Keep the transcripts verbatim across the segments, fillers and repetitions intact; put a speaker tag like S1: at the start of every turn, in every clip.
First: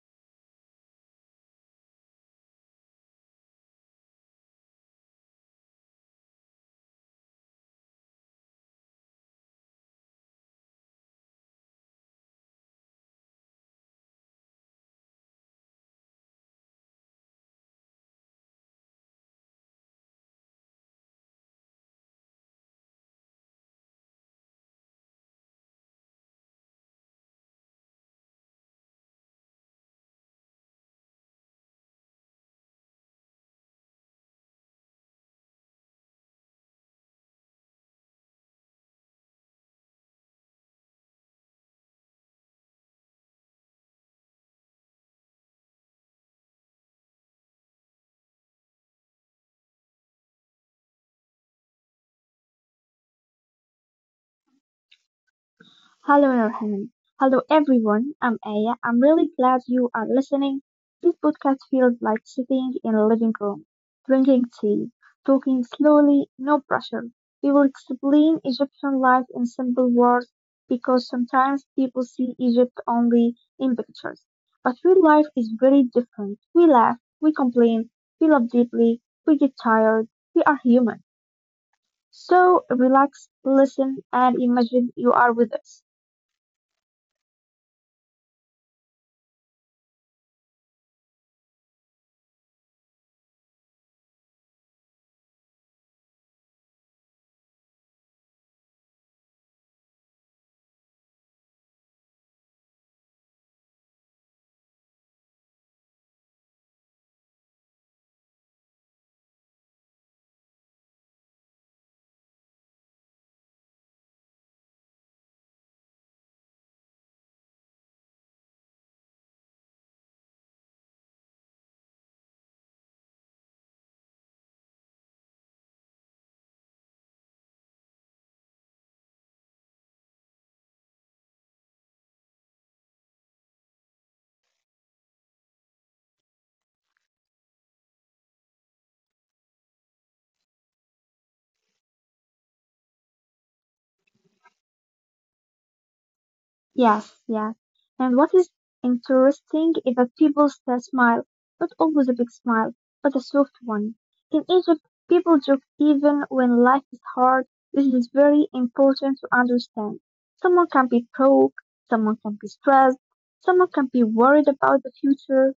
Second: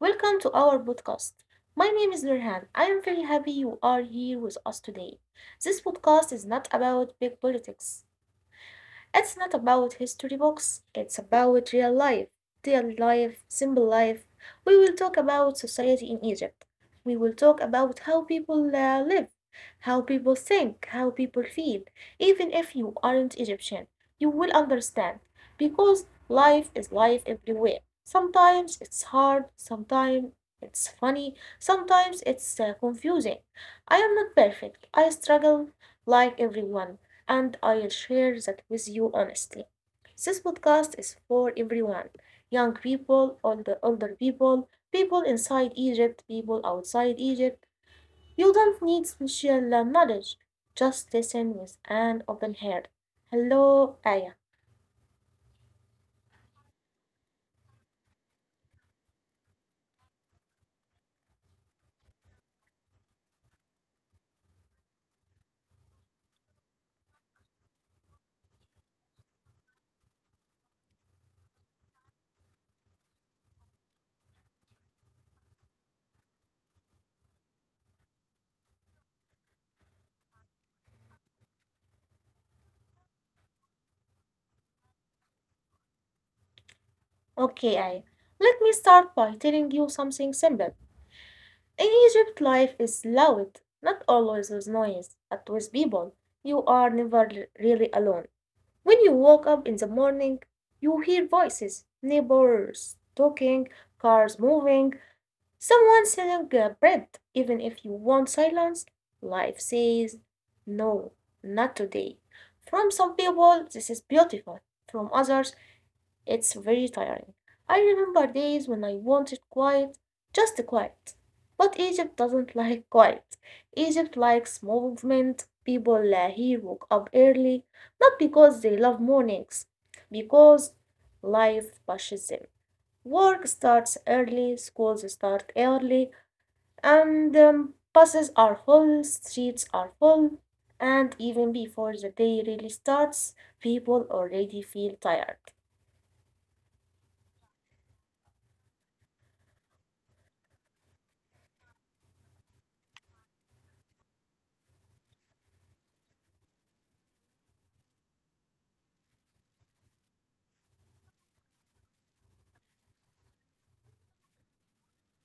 S1: welcome to our podcast. My name is Nurhan. I am very happy you are here with us today. This podcast is not about big politics. It's not about history books, it's about real life, daily life, simple life. We will talk about society in Egypt. We will talk about how people uh, live, how people think, how people feel. Even if you aren't Egyptian, you will understand because life is life everywhere. Sometimes it's hard, sometimes it's funny, sometimes it's uh, confusing. I am not perfect. I struggle like everyone and I'll share that with you honestly. This podcast is for everyone, young people, older, older people, people inside Egypt, people outside Egypt. You don't need special uh, knowledge, just listen with an open heart. Hello, Aya.
S2: Hello, everyone. Hello, everyone. I'm Aya. I'm really glad you are listening. This podcast feels like sitting in a living room, drinking tea, talking slowly, no pressure. We will explain Egyptian life in simple words because sometimes people see Egypt only in pictures. But real life is very different. We laugh, we complain, we love deeply, we get tired, we are human. So relax, listen, and imagine you are with us.
S1: Okay, Aya. Let me start by telling you something simple. In Egypt, life is loud, not always with noise, but with people. You are never really alone. When you wake up in the morning, you hear voices, neighbors talking, cars moving, someone selling uh, bread. Even if you want silence, life says, no, not today. From some people, this is beautiful. From others, it's very tiring. I remember days when I wanted quiet, just quiet. But Egypt doesn't like quiet. Egypt likes movement. People uh, here woke up early, not because they love mornings, because life pushes them. Work starts early, schools start early, and um, buses are full, streets are full, and even before the day really starts, people already feel tired.
S2: Yes, yes. And what is interesting is that people still smile, not always a big smile, but a soft one. In Egypt, people joke even when life is hard. This is very important to understand. Someone can be broke, someone can be stressed, someone can be worried about the future,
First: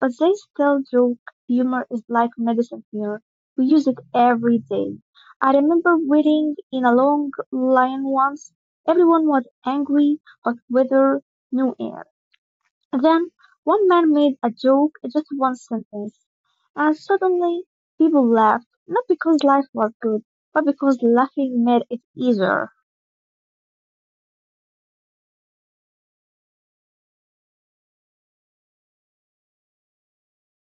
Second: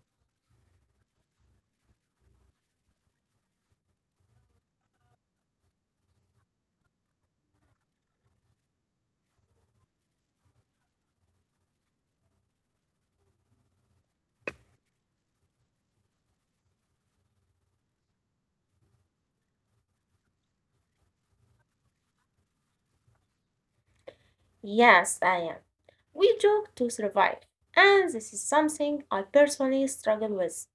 S2: but they still joke. Humor is like medicine here. We use it every day. I remember waiting in a long line once. Everyone was angry, of whether new air. Then one man made a joke, just one sentence, and suddenly people laughed, not because life was good, but because laughing made it easier.
S1: Yes, I am. We joke to survive, and this is something I personally struggle with.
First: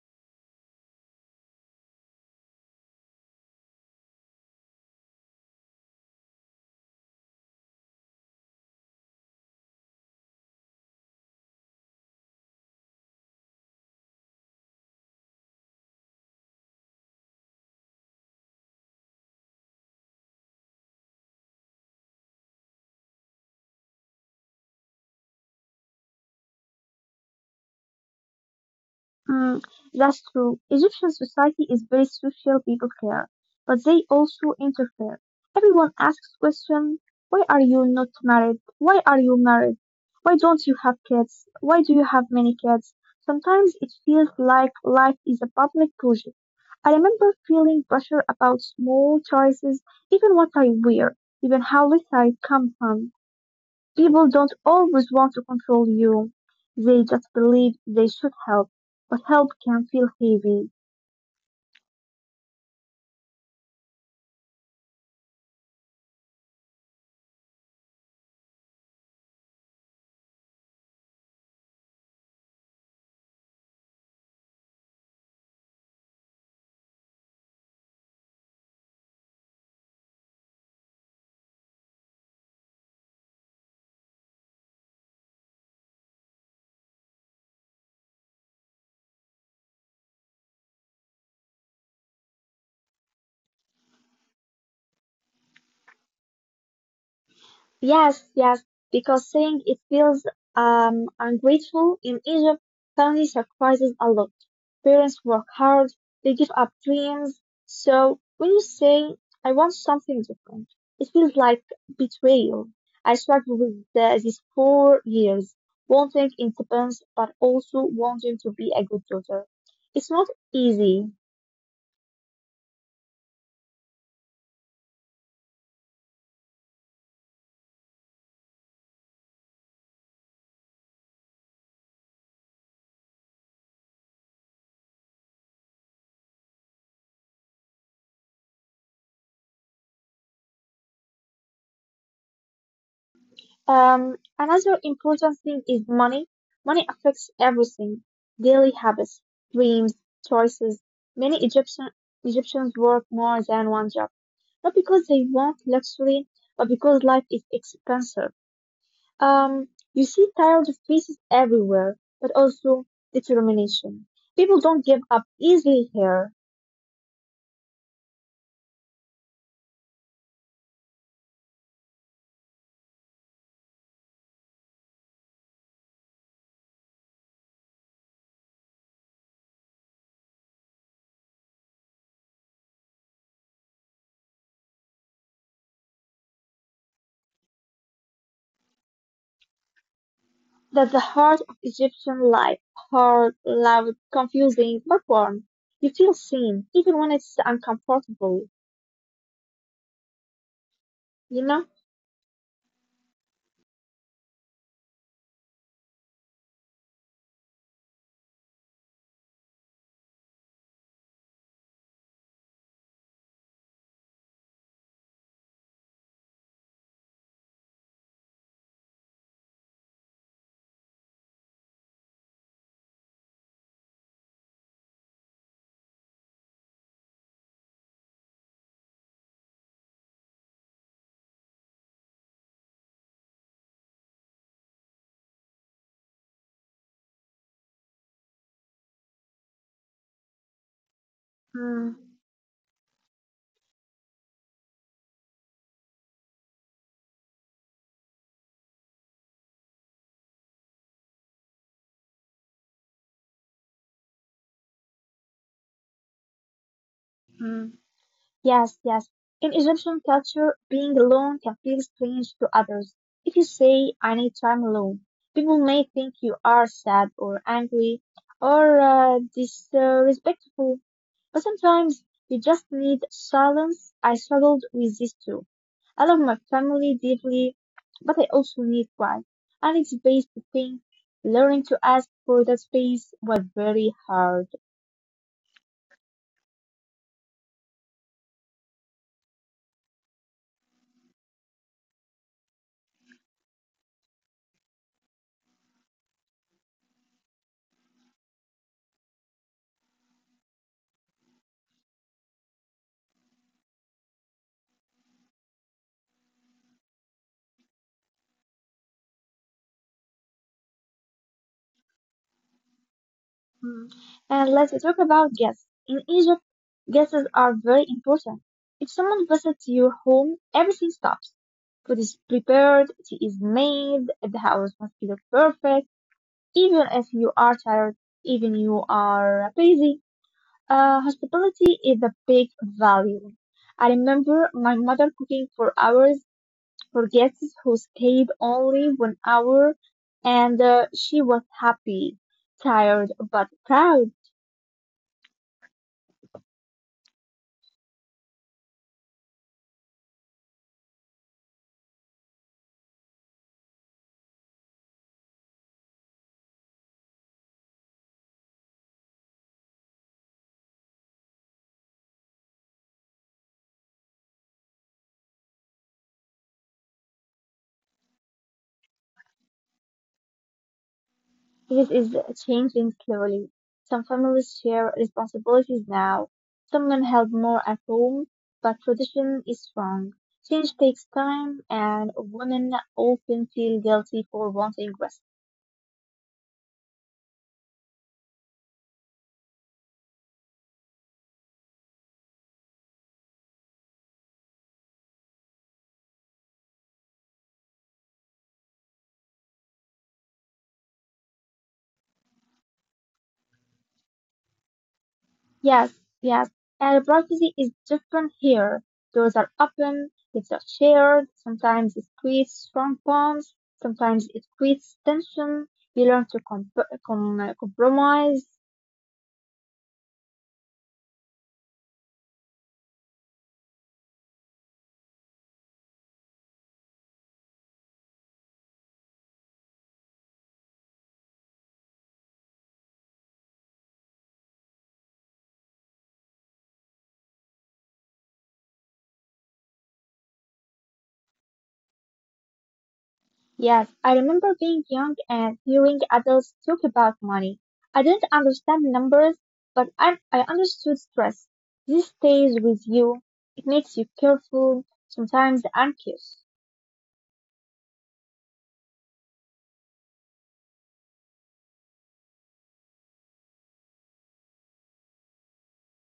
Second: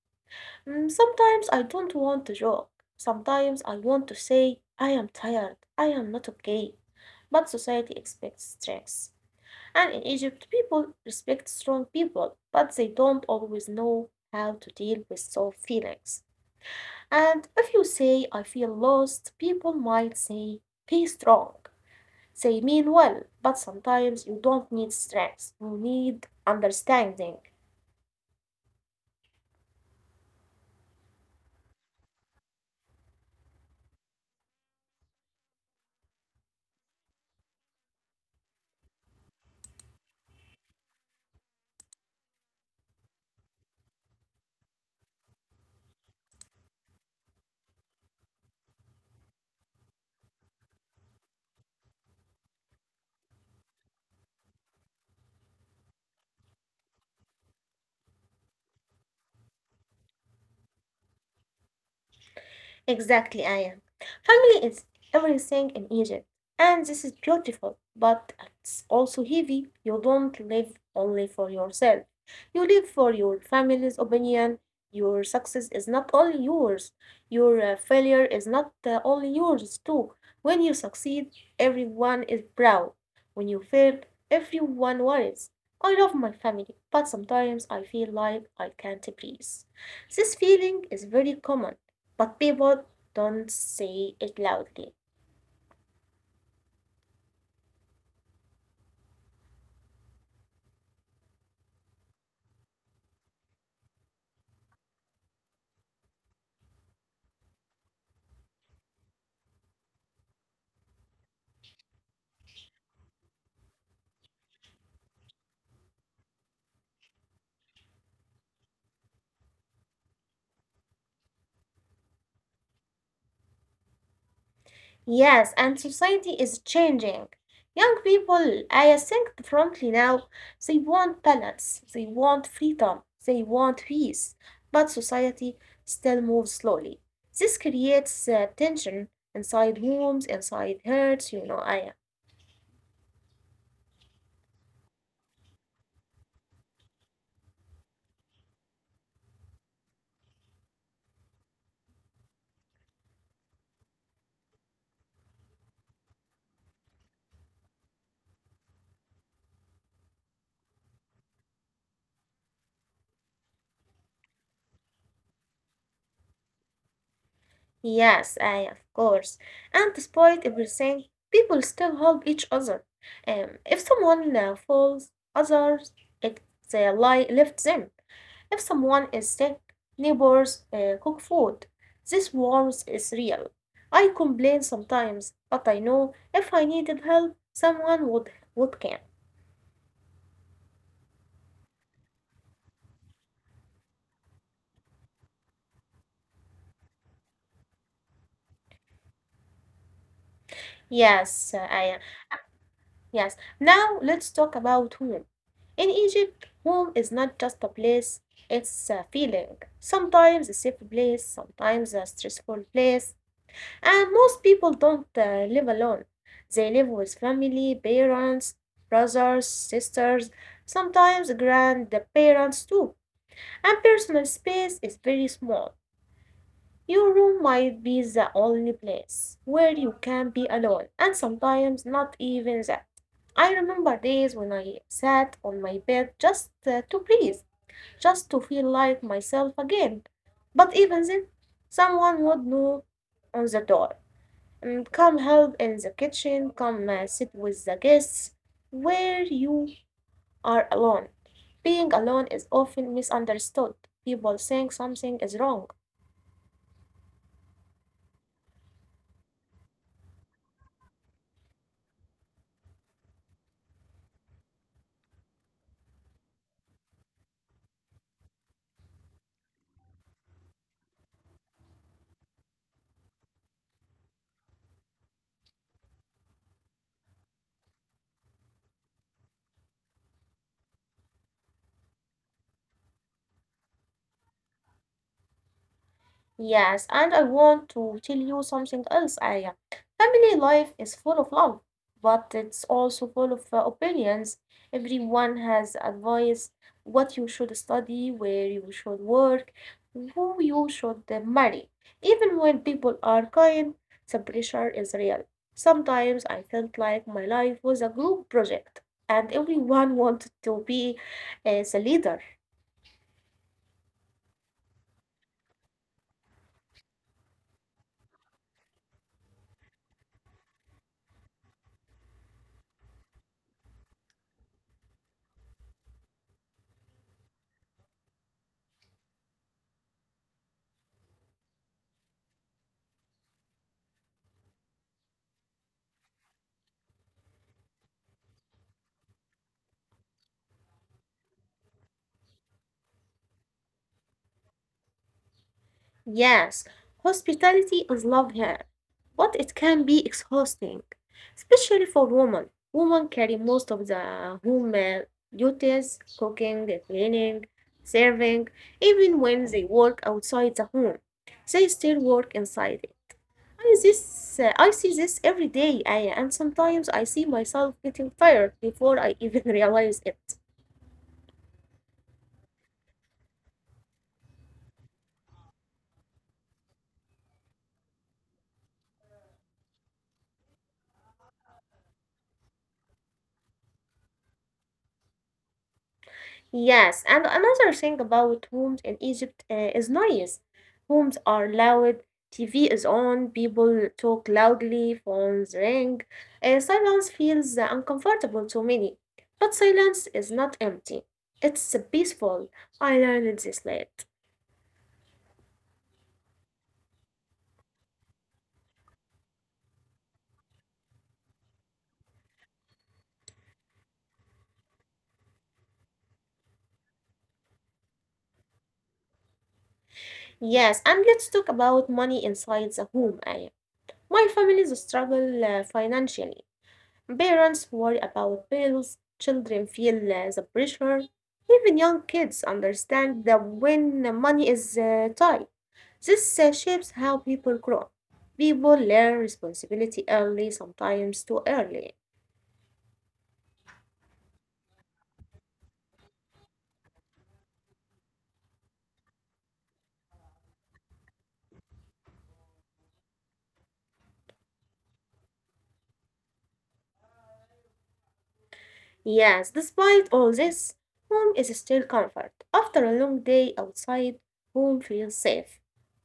S1: Mm, Sometimes I don't want to joke. Sometimes I want to say, I am tired, I am not okay. But society expects strength. And in Egypt, people respect strong people, but they don't always know how to deal with soft feelings. And if you say, I feel lost, people might say, be strong. They mean well, but sometimes you don't need strength, you need understanding.
S2: Mm, that's true. Egyptian society is very social, people care, but they also interfere. Everyone asks questions. Why are you not married? Why are you married? Why don't you have kids? Why do you have many kids? Sometimes it feels like life is a public project. I remember feeling pressure about small choices, even what I wear, even how little I come from. People don't always want to control you, they just believe they should help, but help can feel heavy.
S1: Exactly, Aya. Family is everything in Egypt, and this is beautiful, but it's also heavy. You don't live only for yourself, you live for your family's opinion. Your success is not only yours, your uh, failure is not uh, only yours, too. When you succeed, everyone is proud. When you fail, everyone worries. I love my family, but sometimes I feel like I can't breathe. This feeling is very common but people don't say it loudly.
S2: Yes, yes, because saying it feels um ungrateful. In Egypt, families sacrifices a lot. Parents work hard, they give up dreams. So when you say, I want something different, it feels like betrayal. I struggled with the, these four years, wanting independence, but also wanting to be a good daughter. It's not easy.
S1: Yes, and society is changing. Young people, I think differently now, they want balance, they want freedom, they want peace, but society still moves slowly. This creates uh, tension inside homes, inside hearts, you know, Aya.
S2: Um, another important thing is money. Money affects everything. Daily habits, dreams, choices. Many Egyptian Egyptians work more than one job, not because they want luxury, but because life is expensive. Um, you see tired faces everywhere, but also determination. People don't give up easily here.
S1: Yes, I of course. And despite everything, people still help each other. Um, if someone uh, falls, others if they lie lift them. If someone is sick, neighbors uh, cook food. This warmth is real. I complain sometimes, but I know if I needed help, someone would would come.
S2: That's the heart of Egyptian life. Hard, loud, confusing, but warm. You feel seen, even when it's uncomfortable. You
S1: Yes,
S2: know?
S1: I am. Yes, now let's talk about home. In Egypt, home is not just a place, it's a feeling. Sometimes a safe place, sometimes a stressful place, and most people don't uh, live alone. They live with family, parents, brothers, sisters, sometimes grandparents too. And personal space is very small. Your room might be the only place where you can be alone, and sometimes not even that. I remember days when I sat on my bed just uh, to breathe, just to feel like myself again. But even then,
S2: Mm,
S1: someone would knock on the door. And come help in the kitchen, come uh, sit with the guests, where you are alone. Being alone is often misunderstood. People think something is wrong.
S2: mm, yes, yes. In Egyptian culture, being alone can feel strange to others. If you say, I need time alone, people may think you are sad or angry or uh, disrespectful. But sometimes you just need silence. I struggled with this too. I love my family deeply, but I also need quiet. I need space to think. Learning to ask for that space was very hard.
S1: Yes, and I want to tell you something else, Aya. Family life is full of love, but it's also full of uh, opinions. Everyone has advice, what you should study, where you should work, who you should uh, marry. Even when people are kind, the pressure is real. Sometimes I felt like my life was a group project, and everyone wanted to be uh, the leader.
S2: Mm. And let's talk about guests. In Egypt, guests are very important. If someone visits your home, everything stops. Food is prepared, tea is made, the house must look perfect, even if you are tired, even you are busy. Uh, hospitality is a big value. I remember my mother cooking for hours for guests who stayed only one hour, and uh, she was happy, tired, but proud.
S1: Yes, hospitality is love here, but it can be exhausting, especially for women. Women carry most of the home uh, duties, cooking, cleaning, serving, even when they work outside the home, they still work inside it. I, this, uh, I see this every day, I, and sometimes I see myself getting tired before I even realize it.
S2: This is changing slowly. Some families share responsibilities now. Some men help more at home, but tradition is strong. Change takes time, and women often feel guilty for wanting rest.
S1: Yes, and another thing about homes in Egypt uh, is noise. Homes are loud, T V is on, people talk loudly, phones ring. Uh, silence feels uh, uncomfortable to many, but silence is not empty. It's peaceful. I learned this late.
S2: Yes, yes, and privacy is different here. Doors are open, lives are shared. Sometimes it creates strong bonds, sometimes it creates tension. You learn to comp- com- compromise.
S1: Yes, and let's talk about money inside the home, Aya. My family's struggle uh, financially. Parents worry about bills, children feel uh, the pressure, even young kids understand that when the money is uh, tight. This uh, shapes how people grow. People learn responsibility early, sometimes too early.
S2: Yes, I remember being young and hearing adults talk about money. I didn't understand numbers, but I, I understood stress. This stays with you. It makes you careful, sometimes anxious.
S1: Yes, despite all this, home is still comfort. After a long day outside, home feels safe,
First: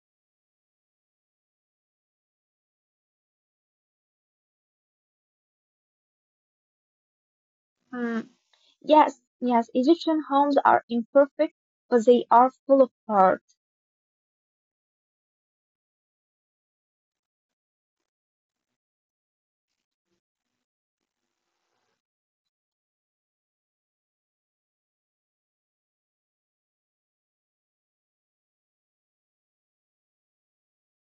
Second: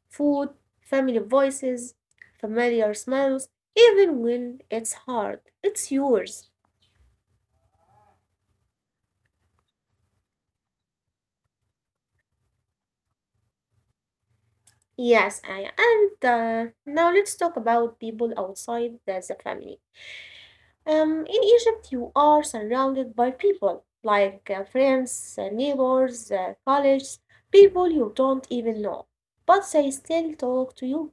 S1: food, family voices, familiar smells, even when it's hard, it's yours.
S2: Mm, yes, yes, Egyptian homes are imperfect, but they are full of heart.
S1: Yes, I and uh, now let's talk about people outside the, the family. Um, in Egypt, you are surrounded by people like uh, friends, uh, neighbors, uh, colleagues, people you don't even know, but they still talk to you.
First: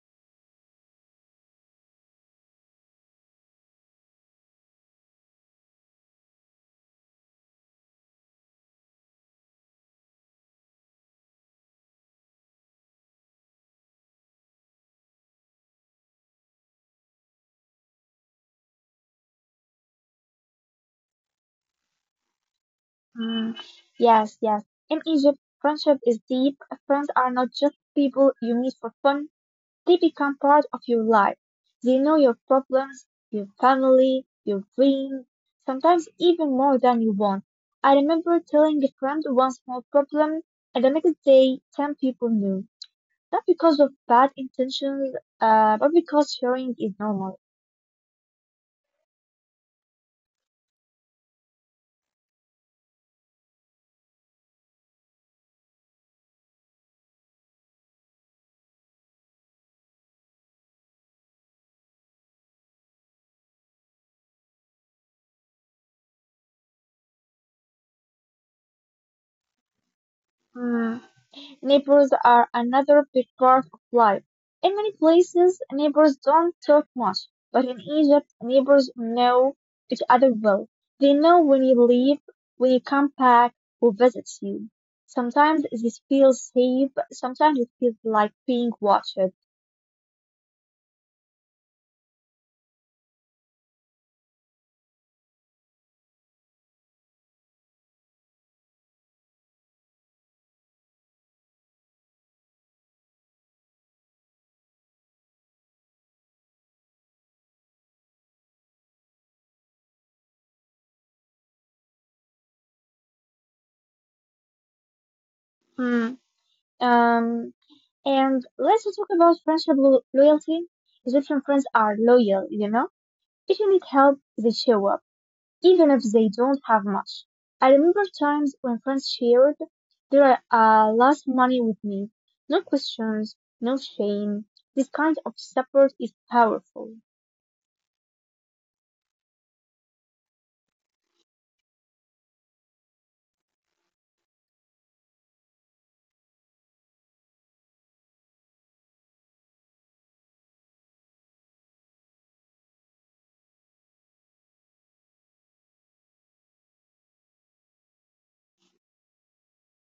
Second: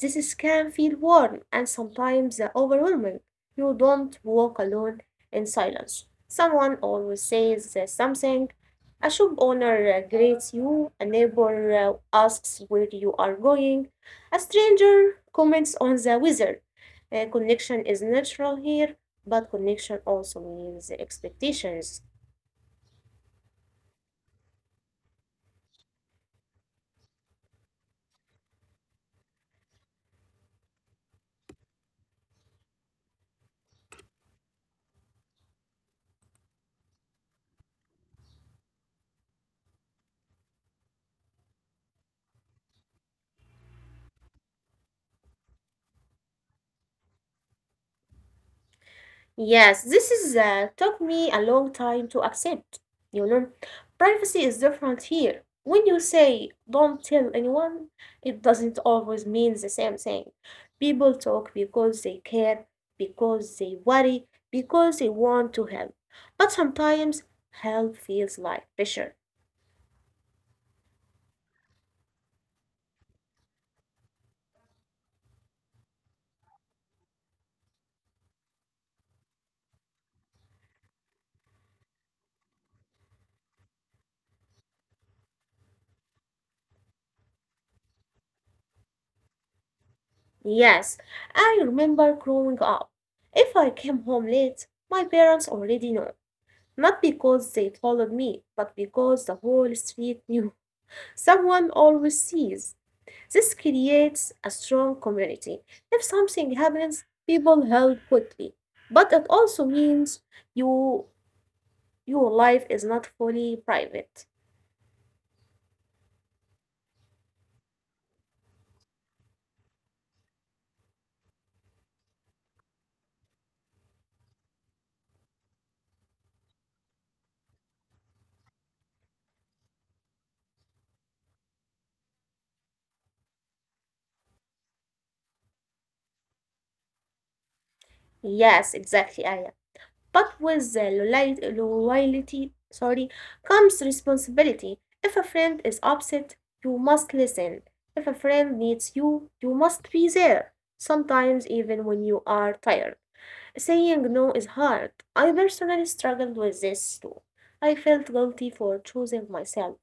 S1: This is- can feel warm and sometimes overwhelming. You don't walk alone in silence. Someone always says uh, something. A shop owner uh, greets you, a neighbor uh, asks where you are going, a stranger comments on the weather. Uh, connection is natural here, but connection also means expectations.
S2: Mm, yes, yes. In Egypt, friendship is deep. Friends are not just people you meet for fun. They become part of your life. They know your problems, your family, your dreams, sometimes even more than you want. I remember telling a friend one small problem, and the next day, ten people knew. Not because of bad intentions, uh, but because sharing is normal.
S1: Yes, this is uh, took me a long time to accept. You know, privacy is different here. When you say don't tell anyone, it doesn't always mean the same thing. People talk because they care, because they worry, because they want to help. But sometimes help feels like pressure.
S2: Neighbors are another big part of life. In many places, neighbors don't talk much, but in Egypt, neighbors know each other well. They know when you leave, when you come back, who visits you. Sometimes this feels safe, sometimes it feels like being watched.
S1: Yes, I remember growing up. If I came home late, my parents already know. Not because they followed me, but because the whole street knew. Someone always sees. This creates a strong community. If something happens, people help quickly. But it also means you your life is not fully private.
S2: Hmm. Um, and let's talk about friendship lo- loyalty. Egyptian friends are loyal, you know? If you need help, they show up, even if they don't have much. I remember times when friends shared their uh, last money with me. No questions, no shame. This kind of support is powerful.
S1: Yes, exactly, Aya. But with the loyalty, loyalty sorry, comes responsibility. If a friend is upset, you must listen. If a friend needs you, you must be there. Sometimes even when you are tired. Saying no is hard. I personally struggled with this too. I felt guilty for choosing myself.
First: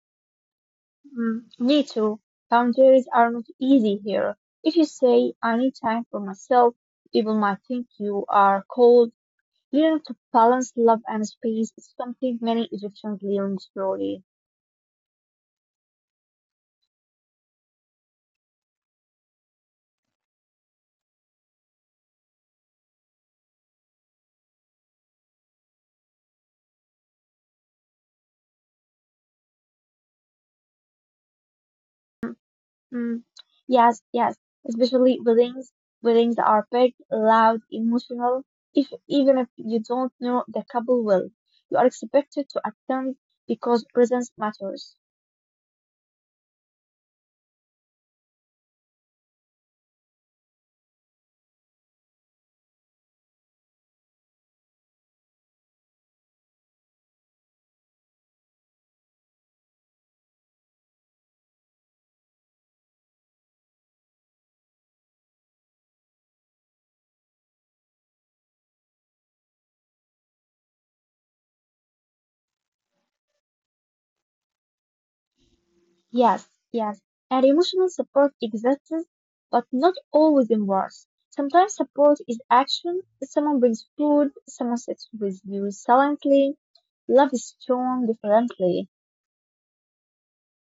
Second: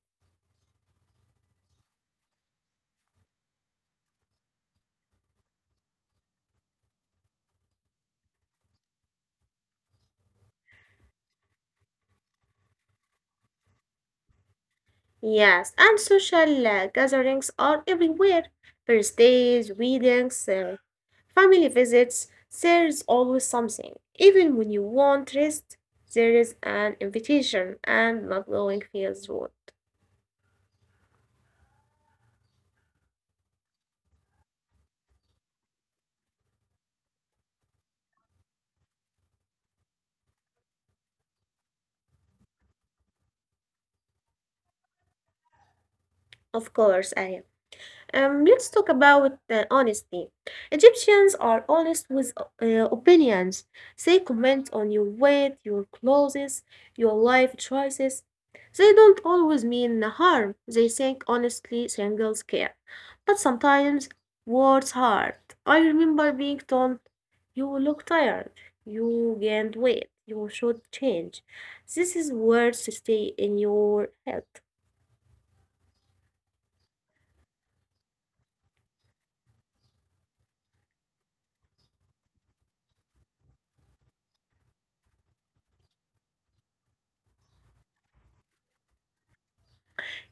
S2: Mm, me too. Boundaries are not easy here. If you say, I need time for myself, people might think you are cold. Learning to balance love and space is something many Egyptians learn slowly.
S1: Yes, and social uh, gatherings are everywhere, birthdays, weddings, uh, family visits. There's always something. Even when you want rest, there is an invitation, and not going feels rude.
S2: Mm, yes, yes. Especially weddings. Weddings are big, loud, emotional. If even if you don't know the couple well, you are expected to attend because presence matters.
S1: Of course, I am. Um, let's talk about uh, honesty. Egyptians are honest with uh, opinions. They comment on your weight, your clothes, your life choices. They don't always mean harm. They think honestly singles care. But sometimes words hurt. I remember being told, you look tired. You gained weight. You should change. This is words stay in your head.
S2: Yes, yes. And emotional support exists, but not always in words. Sometimes support is action. Someone brings food. Someone sits with you silently. Love is shown differently.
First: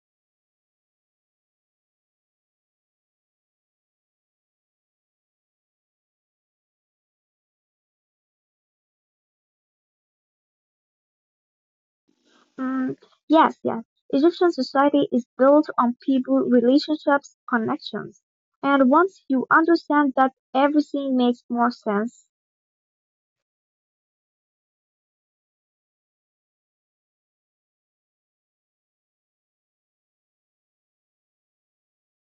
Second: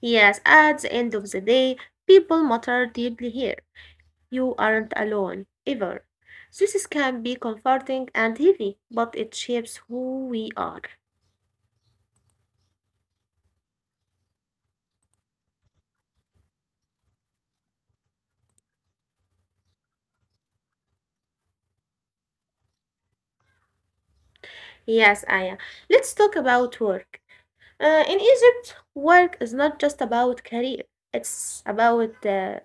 S1: Yes, at the end of the day, people matter deeply here. You aren't alone, ever. This can be comforting and heavy, but it shapes who we are.
S2: Mm, yes, yes. Egyptian society is built on people, relationships, connections. And once you understand that, everything makes more sense.
S1: Yes, Aya. Let's talk about work. Uh, in Egypt, work is not just about career. It's about uh,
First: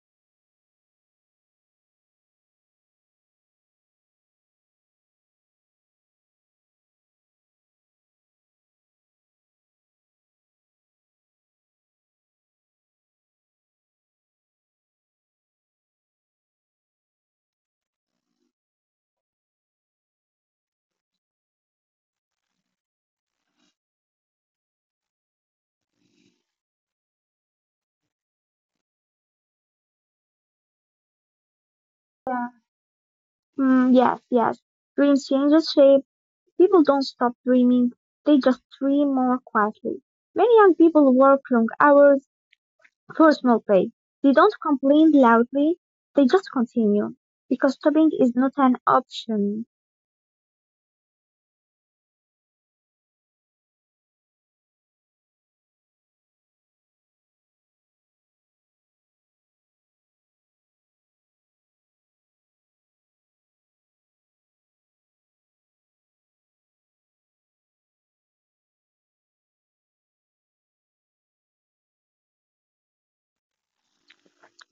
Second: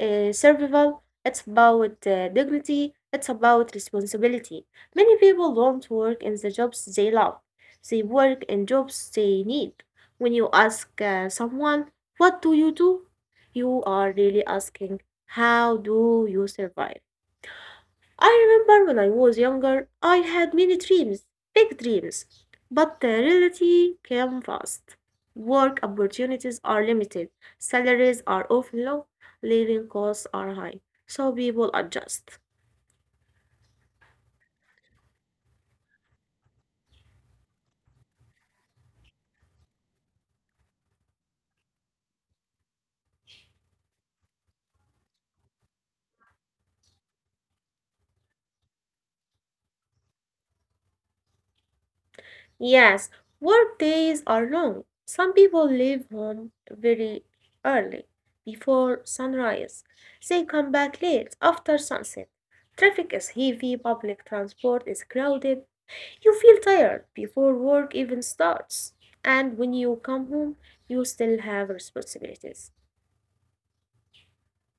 S1: uh, survival, it's about uh, dignity, it's about responsibility. Many people don't work in the jobs they love, they work in jobs they need. When you ask uh, someone, what do you do? You are really asking, how do you survive? I remember when I was younger, I had many dreams, big dreams, but the reality came fast. Work opportunities are limited, salaries are often low, living costs are high, so people adjust.
S2: Yeah. Mm, yes, yes. Dreams changes shape. People don't stop dreaming. They just dream more quietly. Many young people work long hours for small pay. They don't complain loudly. They just continue because stopping is not an option.
S1: Yes, work days are long. Some people leave home very early, before sunrise. They come back late, after sunset. Traffic is heavy, public transport is crowded. You feel tired before work even starts. And when you come home, you still have responsibilities.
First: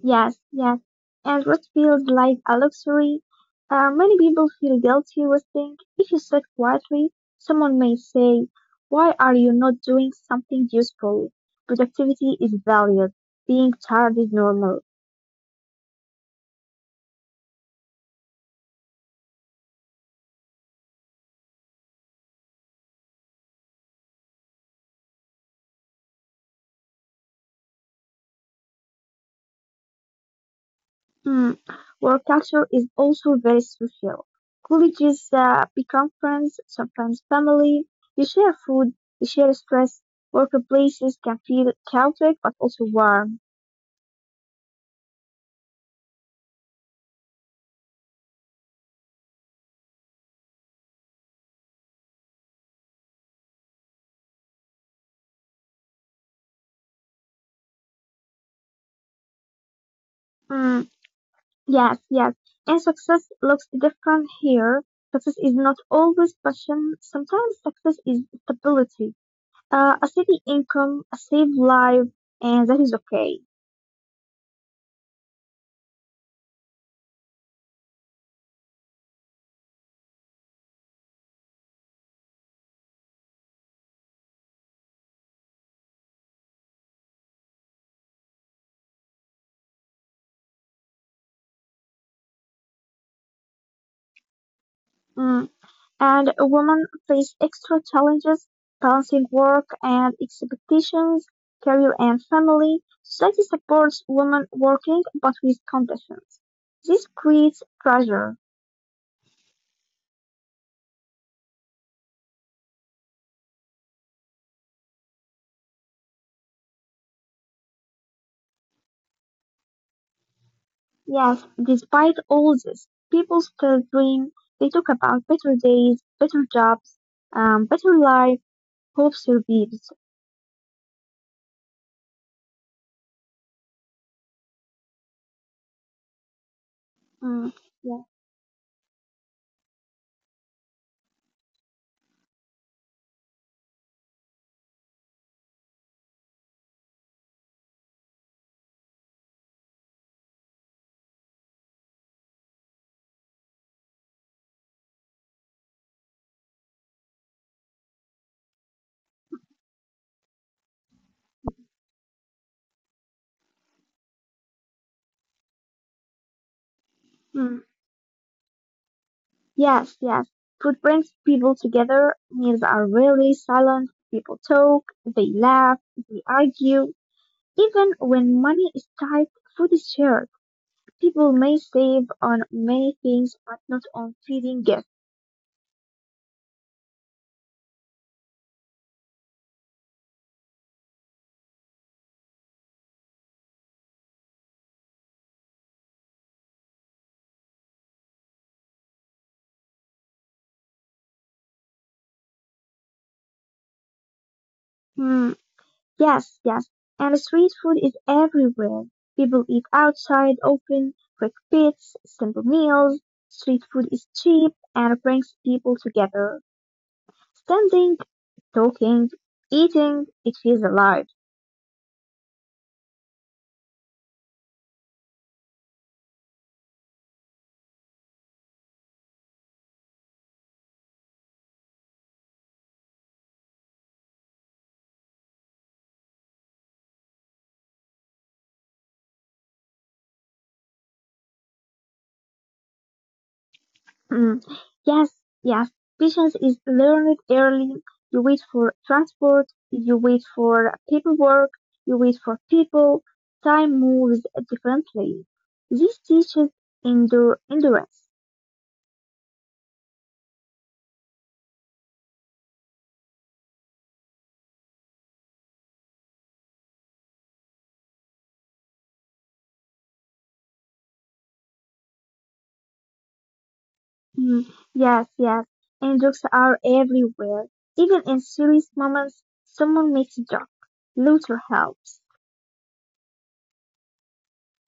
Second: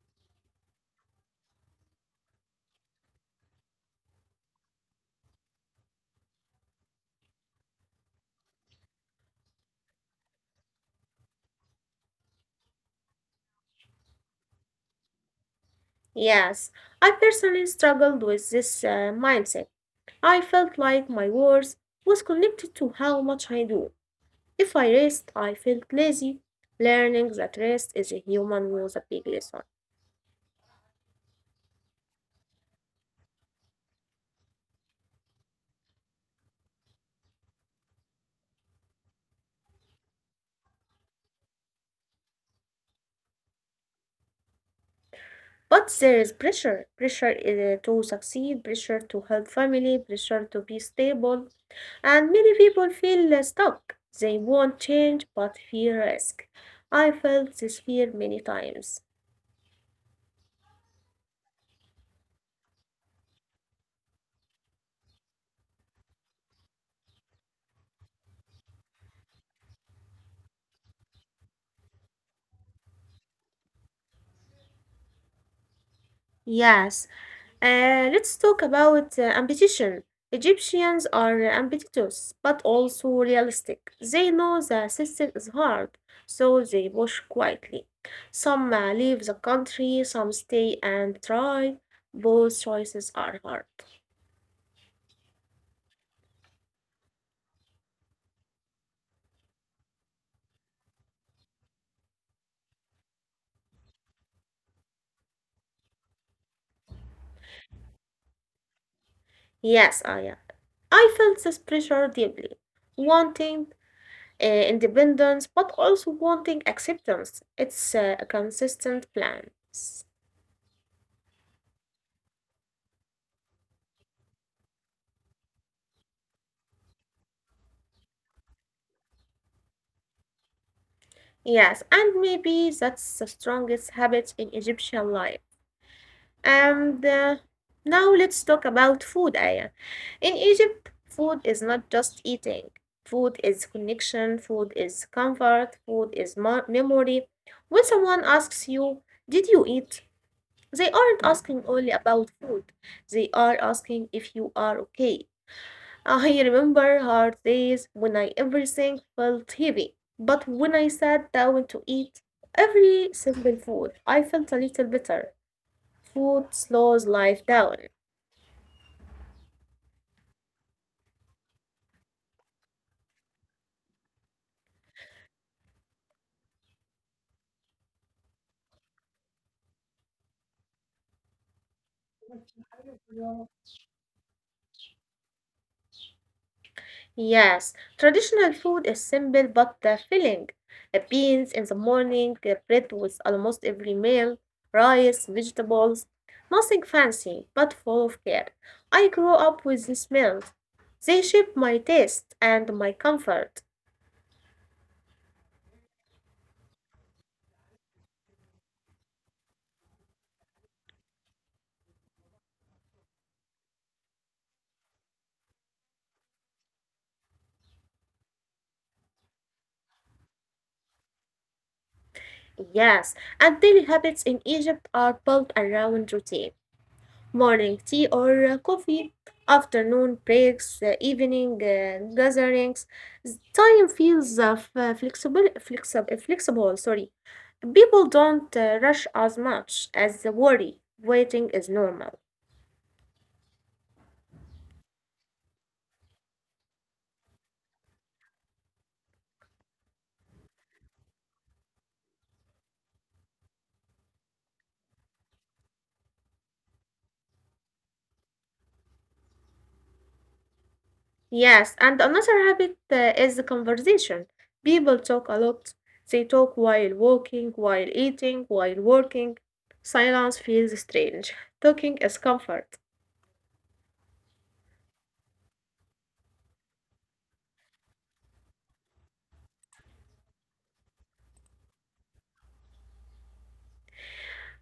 S2: Yes, yes. And rest feels like a luxury. Uh, many people feel guilty resting. If you sit quietly, someone may say, Why are you not doing something useful? Productivity is valued. Being tired is normal.
S1: Yes, I personally struggled with this uh, mindset. I felt like my worth was connected to how much I do. If I rest, I felt lazy. Learning that rest is a human was a big lesson.
S2: Mm. Work culture is also very social. Colleagues uh, become friends, sometimes family. You share food, you share stress. Workplaces can feel chaotic but also warm.
S1: But there is pressure pressure uh, to succeed, pressure to help family, pressure to be stable. And many people feel uh, stuck. They want change but fear risk. I felt this fear many times.
S2: Mm. Yes, yes. And success looks different here. Success is not always passion. Sometimes success is stability, uh, a steady income, a safe life, and that is okay.
S1: Yes, uh, let's talk about uh, ambition. Egyptians are ambitious but also realistic. They know the system is hard, so they push quietly. Some uh, leave the country, some stay and try. Both choices are hard.
S2: Mm. And a woman face extra challenges, balancing work and expectations, career and family. Society supports women working, but with conditions. This creates pressure.
S1: Yes, Aya, I felt this pressure deeply, wanting uh, independence but also wanting acceptance. It's uh, a consistent plan.
S2: Yes. Despite all this, people still dream. They talk about better days, better jobs, um, better life. Hope survives.
S1: Yes, and maybe that's the strongest habit in Egyptian life. And uh,
S2: Mm, yeah.
S1: now let's talk about food, Aya. In Egypt, food is not just eating. Food is connection, food is comfort, food is mo- memory. When someone asks you, did you eat? They aren't asking only about food, they are asking if you are okay. I remember hard days when I everything felt heavy, but when I sat down to eat every simple food, I felt a little better. Food slows life
S2: Mm,
S1: down.
S2: yes, yes. Food brings people together. Meals are really silent. People talk, they laugh, they argue. Even when money is tight, food is shared. People may save on many things, but not on feeding guests.
S1: Yes, traditional food is simple but the filling. Uh, Beans in the morning, uh, bread with almost every meal, rice, vegetables, nothing fancy but full of care. I grew up with these meals. They shaped my taste and my comfort.
S2: Hmm. Yes, yes. And street food is everywhere. People eat outside often, quick bits, simple meals. Street food is cheap and brings people together. Standing, talking, eating, it feels alive.
S1: Yes, and daily habits in Egypt are built around routine. Morning tea or uh, coffee, afternoon breaks, uh, evening uh, gatherings. Time feels uh, f- flexible, flexible, flexible, sorry. People don't uh, rush as much as the worry. Waiting is normal.
S2: Mm. Yes, yes. Patience is learned early. You wait for transport, you wait for paperwork, you wait for people. Time moves differently. This teaches endure endurance.
S1: Yes, and another habit uh, is the conversation. People talk a lot. They talk while walking, while eating, while working. Silence feels strange. Talking is comfort.
S2: Mm, yes, yes. And jokes are everywhere. Even in serious moments, someone makes a joke. Laughter helps.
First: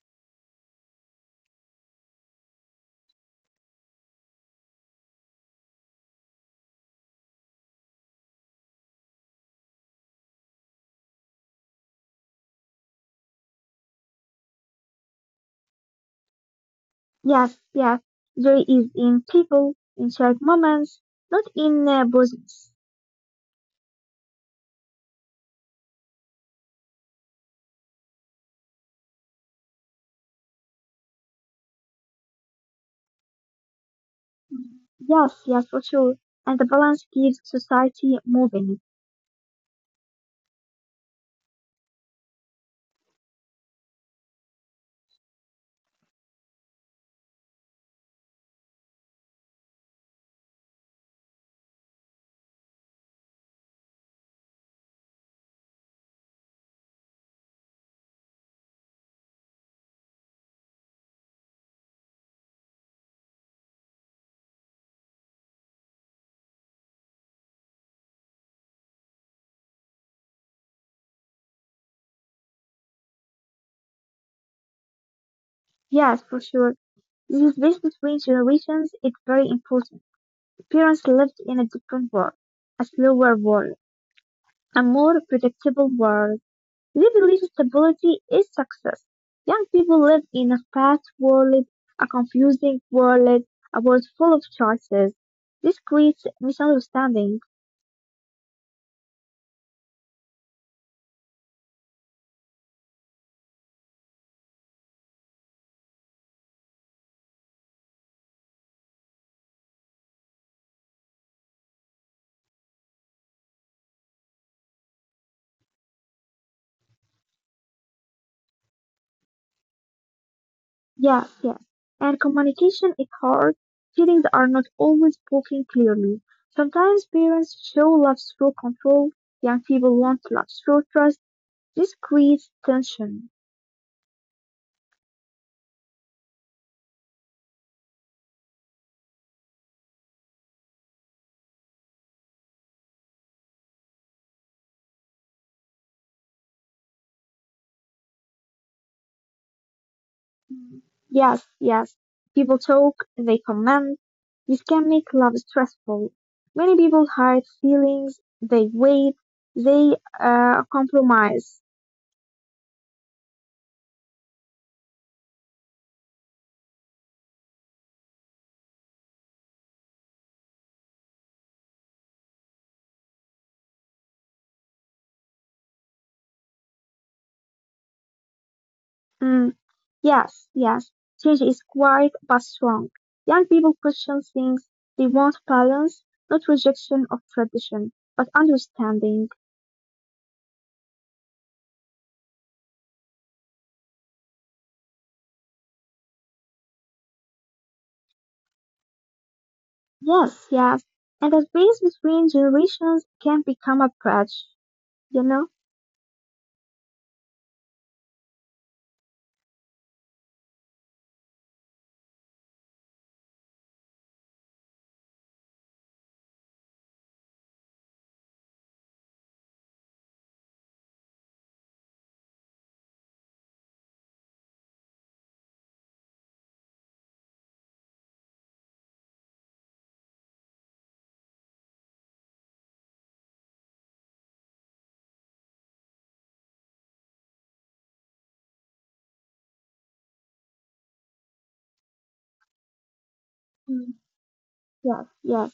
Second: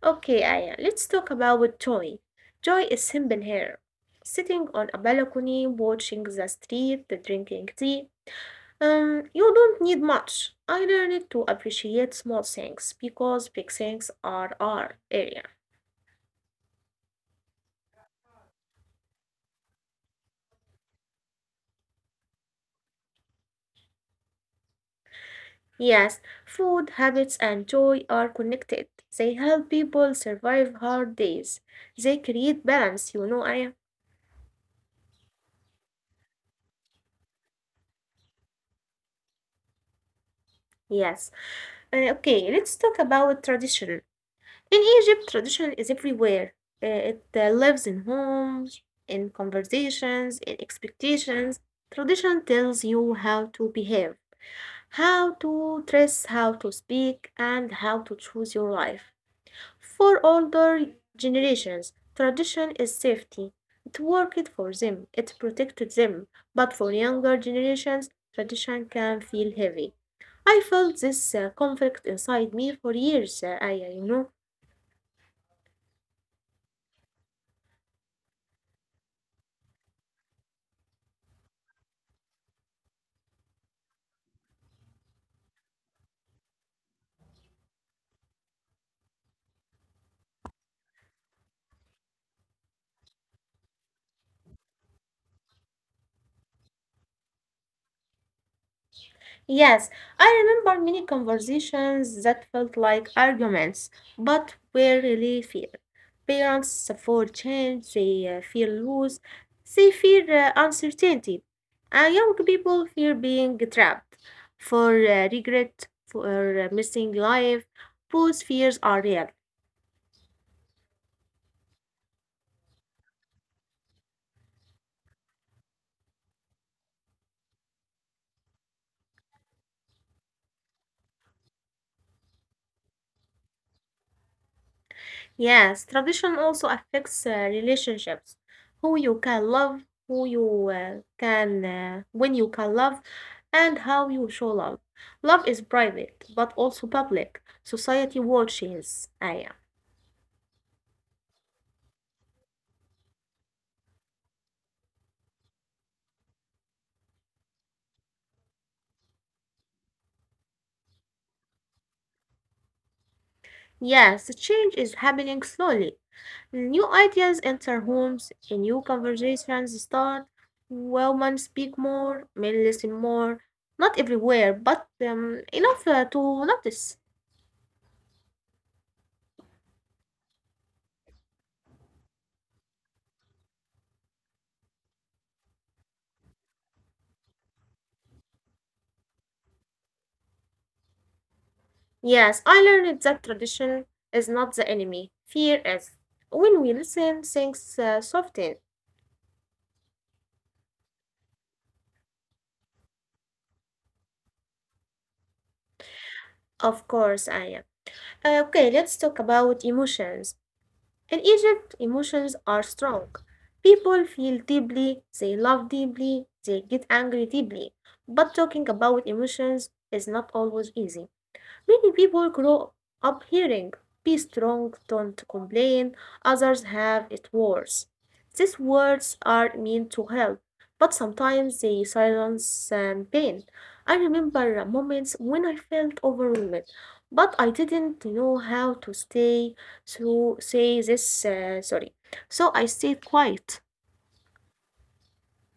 S1: Okay, Aya, let's talk about joy. Joy is simple here. Sitting on a balcony, watching the street, drinking tea. Um, you don't need much. I learned to appreciate small things because big things are our area.
S2: Yes, yes. Joy is in people, in shared moments, not in uh, business.
S1: Yes, food habits and joy are connected. They help people survive hard days. They create balance, you know, I—
S2: Yes, yes, for sure. And the balance keeps society moving.
S1: yes. Uh, okay, let's talk about tradition. In Egypt, tradition is everywhere. Uh, it uh, lives in homes, in conversations, in expectations. Tradition tells you how to behave, how to dress, how to speak, and how to choose your life. For older generations, tradition is safety. It worked for them, it protected them. But for younger generations, tradition can feel heavy. I felt this uh, conflict inside me for years, uh, Aya, you know.
S2: Yes, for sure. This space between generations is very important. Parents lived in a different world, a slower world, a more predictable world. They believe stability is success. Young people live in a fast world, a confusing world, a world full of choices. This creates misunderstanding.
S1: Yes, I remember many conversations that felt like arguments, but were really fair. Parents fear change, they uh, fear lose, they fear uh, uncertainty. And young people fear being trapped for uh, regret, for uh, missing life. Those fears are real.
S2: Yeah, yeah. And communication is hard. Feelings are not always spoken clearly. Sometimes parents show love through control. Young people want love through trust. This creates tension.
S1: Yes, tradition also affects uh, relationships. Who you can love, who you uh, can, uh, when you can love, and how you show love. Love is private, but also public. Society watches, Aya.
S2: Yes, yes. People talk, they comment. This can make love stressful. Many people hide feelings, they wait, they uh, compromise.
S1: Yes, the change is happening slowly. New ideas enter homes, and new conversations start. Women speak more, men listen more. Not everywhere, but um, enough uh, to notice.
S2: Mm, yes, yes. Change is quiet but strong. Young people question things, they want balance, not rejection of tradition, but understanding.
S1: Yes, I learned that tradition is not the enemy. Fear is. When we listen, things uh, soften.
S2: Yes, yes. And that space between generations can become a bridge, you know?
S1: Of course, I am. Uh, okay, let's talk about emotions. In Egypt, emotions are strong. People feel deeply, they love deeply, they get angry deeply. But talking about emotions is not always easy. Many people grow up hearing, be strong, don't complain, others have it worse. These words are meant to help, but sometimes they silence um, pain. I remember moments when I felt overwhelmed, but I didn't know how to stay, so say this, uh, sorry. So I stayed quiet.
S2: Mm, yes, yes.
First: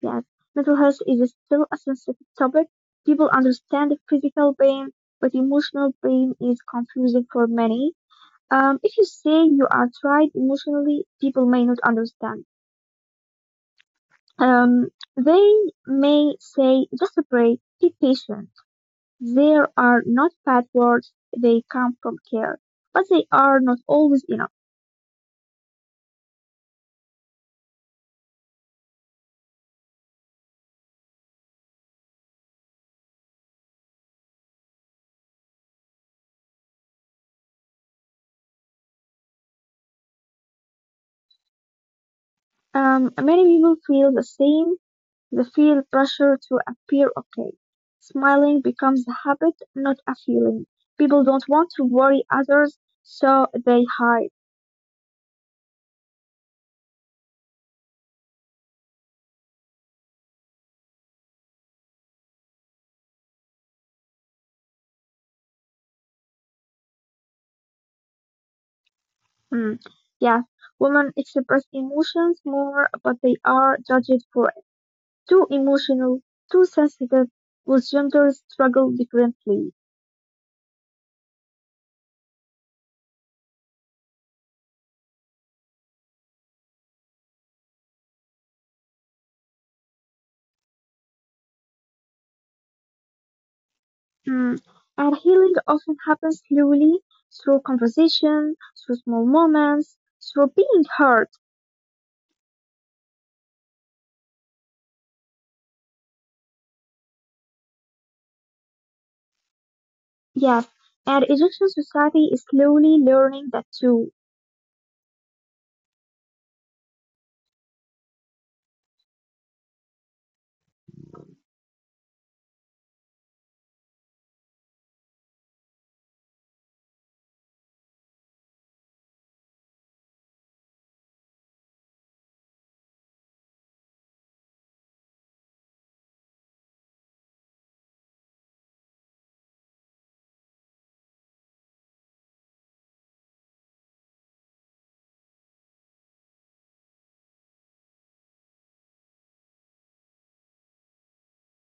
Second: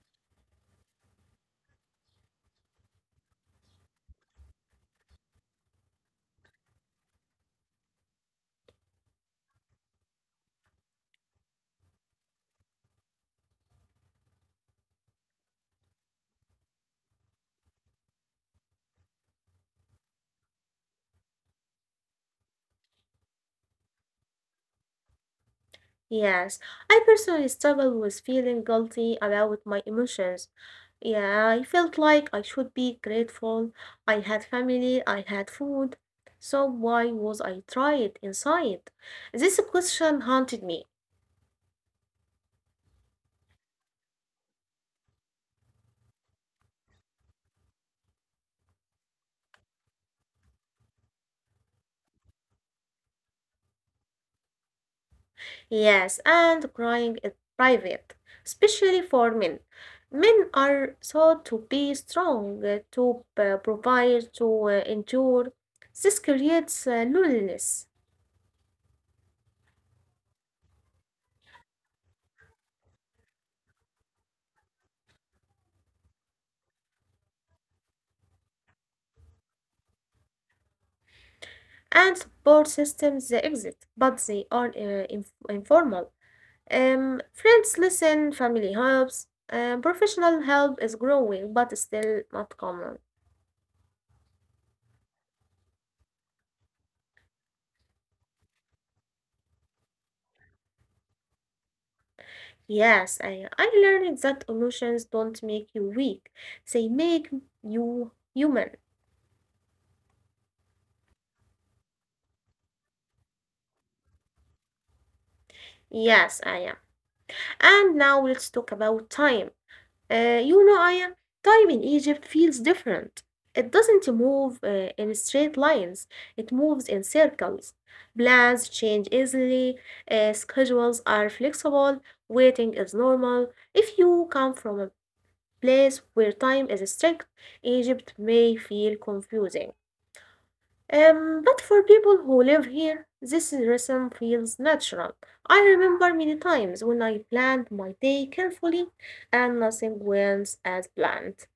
S2: Yes, mental health is still a sensitive topic. People understand the physical pain, but emotional pain is confusing for many. Um, if you say you are tried emotionally, people may not understand. Um, they may say, just a break, be patient. There are not bad words, they come from care, but they are not always enough.
S1: Yes, I personally struggle with feeling guilty about my emotions. Yeah, I felt like I should be grateful. I had family, I had food. So why was I tried inside? This question haunted me.
S2: Um, many people feel the same. They feel pressure to appear okay. Smiling becomes a habit, not a feeling. People don't want to worry others, so they hide.
S1: Yes, and crying is private, especially for men. Men are thought to be strong, uh, to uh, provide, to uh, endure. This creates uh, loneliness.
S2: Mm. Yes, women express emotions more, but they are judged for it. Too emotional, too sensitive, with genders struggle differently.
S1: And support systems uh, exist, but they are uh, inf- informal. Um, friends listen, family helps, uh, professional help is growing, but still not common.
S2: Mm. And healing often happens slowly through conversation, through small moments, through being heard.
S1: Yes, I, I learned that emotions don't make you weak, they make you human.
S2: Yes, and Egyptian society is slowly learning that too.
S1: Yes, I am. And now let's talk about time. Uh, you know, Aya, time in Egypt feels different. It doesn't move uh, in straight lines, it moves in circles. Plans change easily, uh, schedules are flexible, waiting is normal. If you come from a place where time is strict, Egypt may feel confusing. Um, but for people who live here, this rhythm feels natural. I remember many times when I planned my day carefully and nothing went as planned,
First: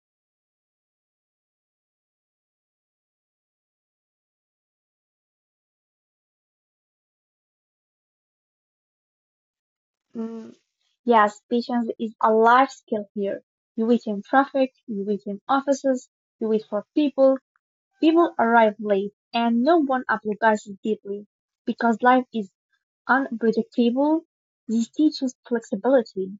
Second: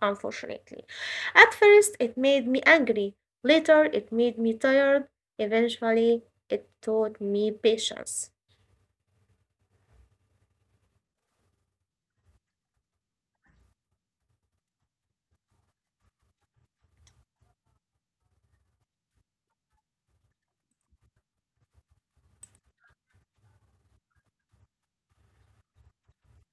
S1: unfortunately. At first, it made me angry. Later, it made me tired. Eventually, it taught me patience.
S2: Mm, yes, patience is a life skill here. You wait in traffic, you wait in offices, you wait for people, people arrive late, and no one apologizes deeply. Because life is unpredictable, this teaches flexibility.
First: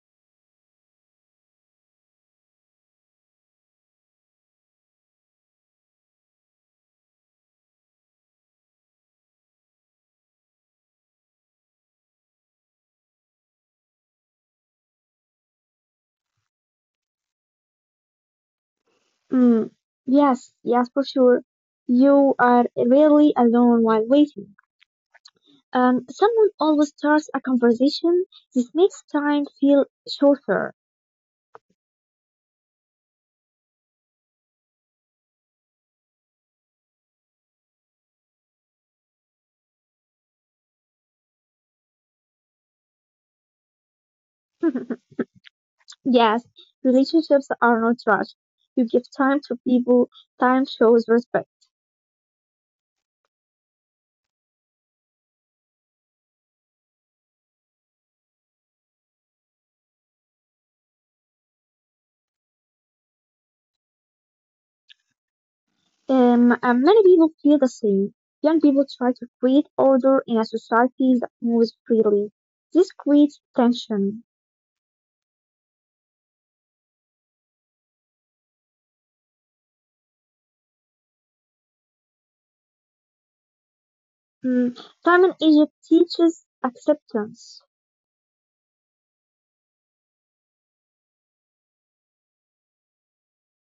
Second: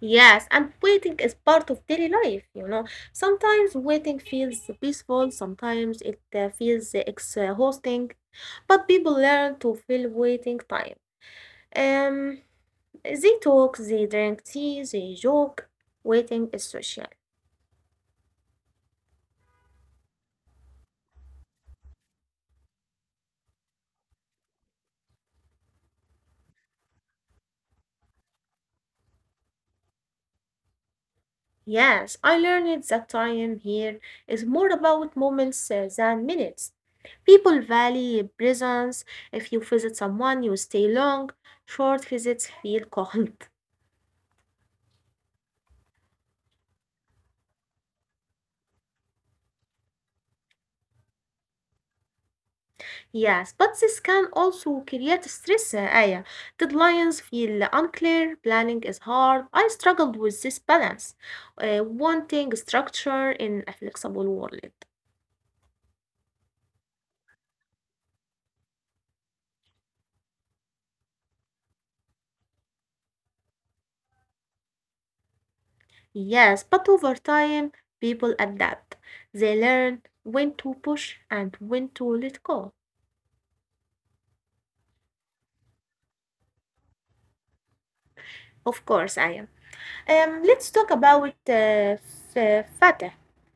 S1: Yes, and waiting is part of daily life, you know. Sometimes waiting feels peaceful, sometimes it uh, feels exhausting. But people learn to fill waiting time. Um, they talk, they drink tea, they joke. Waiting is social.
S2: Mm, yes, yes, for sure. You are really alone while waiting. Um, someone always starts a conversation. This makes time feel shorter.
S1: Yes, I learned that time here is more about moments uh, than minutes. People value presence. If you visit someone, you stay long. Short visits feel cold.
S2: Yes, relationships are not rushed. You give time to people. Time shows respect.
S1: Yes, but this can also create stress, uh, Aya. Deadlines feel unclear, planning is hard. I struggled with this balance, uh, wanting structure in a flexible world.
S2: Um, and many people feel the same. Young people try to create order in a society that moves freely. This creates tension.
S1: Yes, but over time, people adapt. They learn when to push and when to let go.
S2: Mm, Time in Egypt teaches acceptance.
S1: Of course, I am. Um, let's talk about uh, f- Fatah.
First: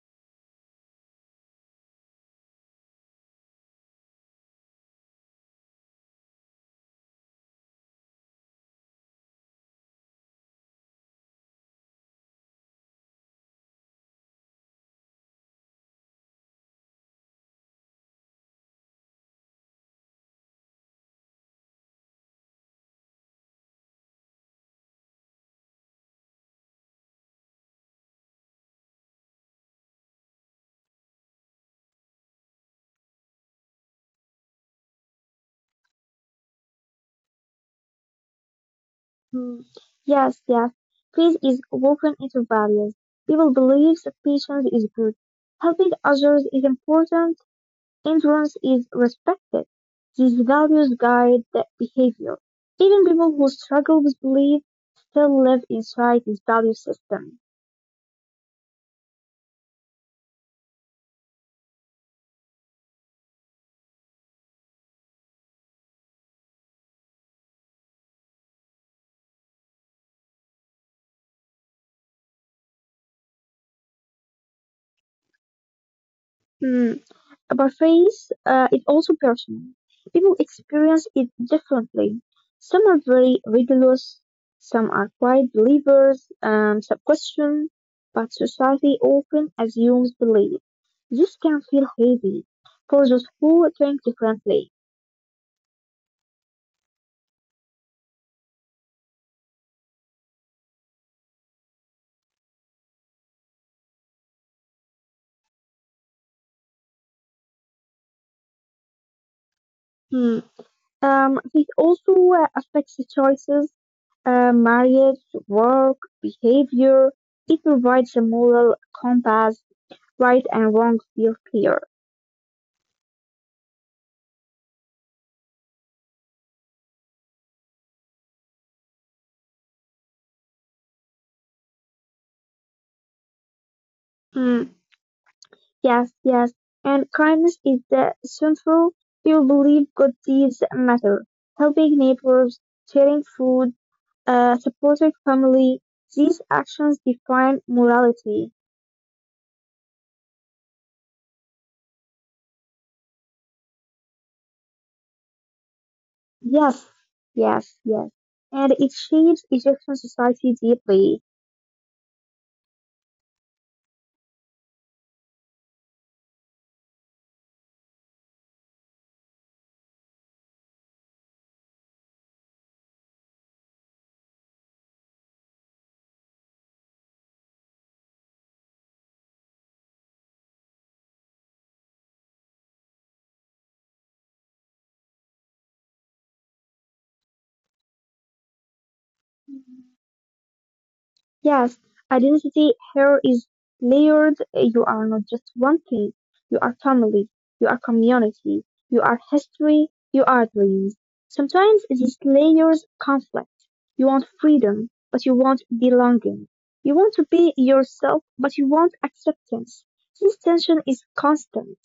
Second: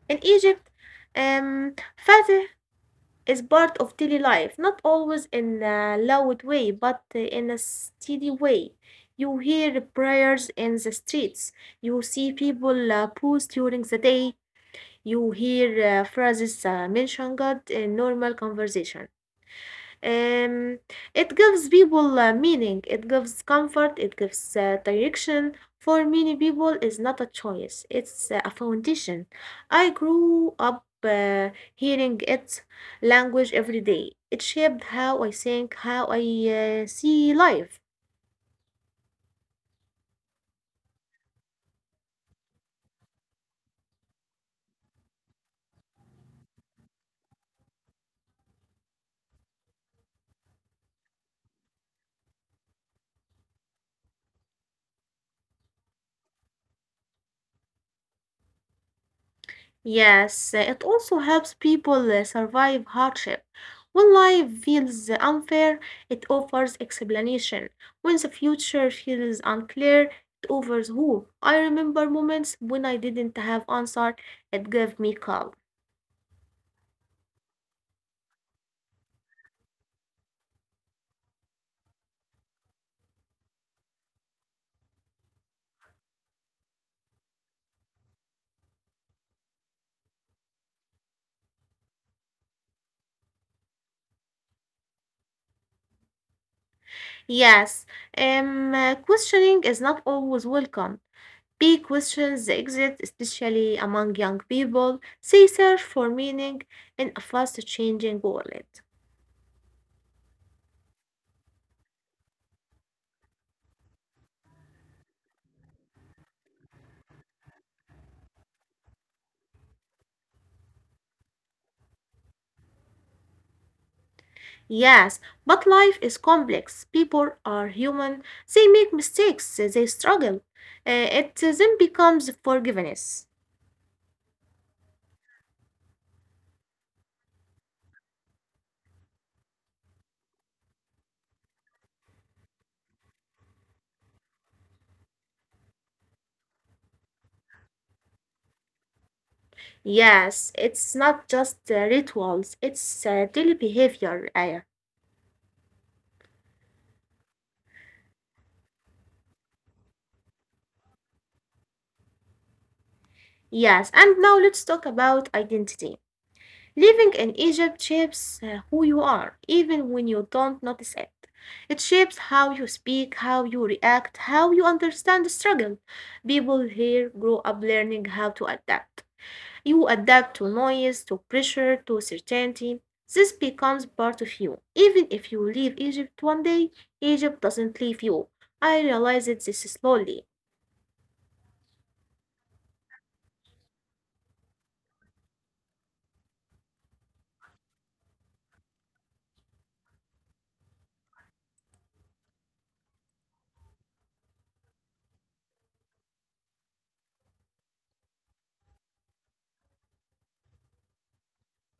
S1: In Egypt, um, Fatah is part of daily life, not always in a loud way, but uh, in a steady way. You hear prayers in the streets, you see people uh, pause during the day, you hear uh, phrases uh, mention God in normal conversation. Um, it gives people uh, meaning, it gives comfort, it gives uh, direction. For many people, it's not a choice, it's uh, a foundation. I grew up uh, hearing its language every day. It shaped how I think, how I uh, see life.
S2: Hmm. Yes, yes. Peace is woven into values. People believe that patience is good. Helping others is important. Endurance is respected. These values guide the behavior. Even people who struggle with belief still live inside this value system.
S1: Yes, it also helps people uh, survive hardship. When life feels unfair, it offers explanation. When the future feels unclear, it offers hope. I remember moments when I didn't have answer, it gave me calm.
S2: Hmm. About faith uh, is also personal. People experience it differently. Some are very rigorous, some are quiet believers, um, some question, but society often assumes belief. This can feel heavy for those who think differently.
S1: Yes, um, uh, questioning is not always welcome. Big questions exist, especially among young people. They search for meaning in a fast-changing world.
S2: Hmm. Um, it also uh, affects the choices, uh, marriage, work, behavior. It provides a moral compass, right and wrong feel clear.
S1: Yes, but life is complex. People are human. They make mistakes. They struggle. Uh, It then becomes forgiveness.
S2: Hmm. Yes, yes. And kindness is the central you believe good deeds matter. Helping neighbors, sharing food, uh, supporting family, these actions define morality.
S1: Yes, it's not just uh, rituals, it's uh, daily behavior, Aya.
S2: Yes, yes, yes. And it shapes Egyptian society deeply.
S1: Yes, and now let's talk about identity. Living in Egypt shapes uh, who you are, even when you don't notice it. It shapes how you speak, how you react, how you understand the struggle. People here grow up learning how to adapt. You adapt to noise, to pressure, to certainty. This becomes part of you. Even if you leave Egypt one day, Egypt doesn't leave you. I realized this slowly.
S2: Yes, identity here is layered. You are not just one thing. You are family. You are community. You are history. You are dreams. Sometimes these layers conflict. You want freedom, but you want belonging. You want to be yourself, but you want acceptance. This tension is constant.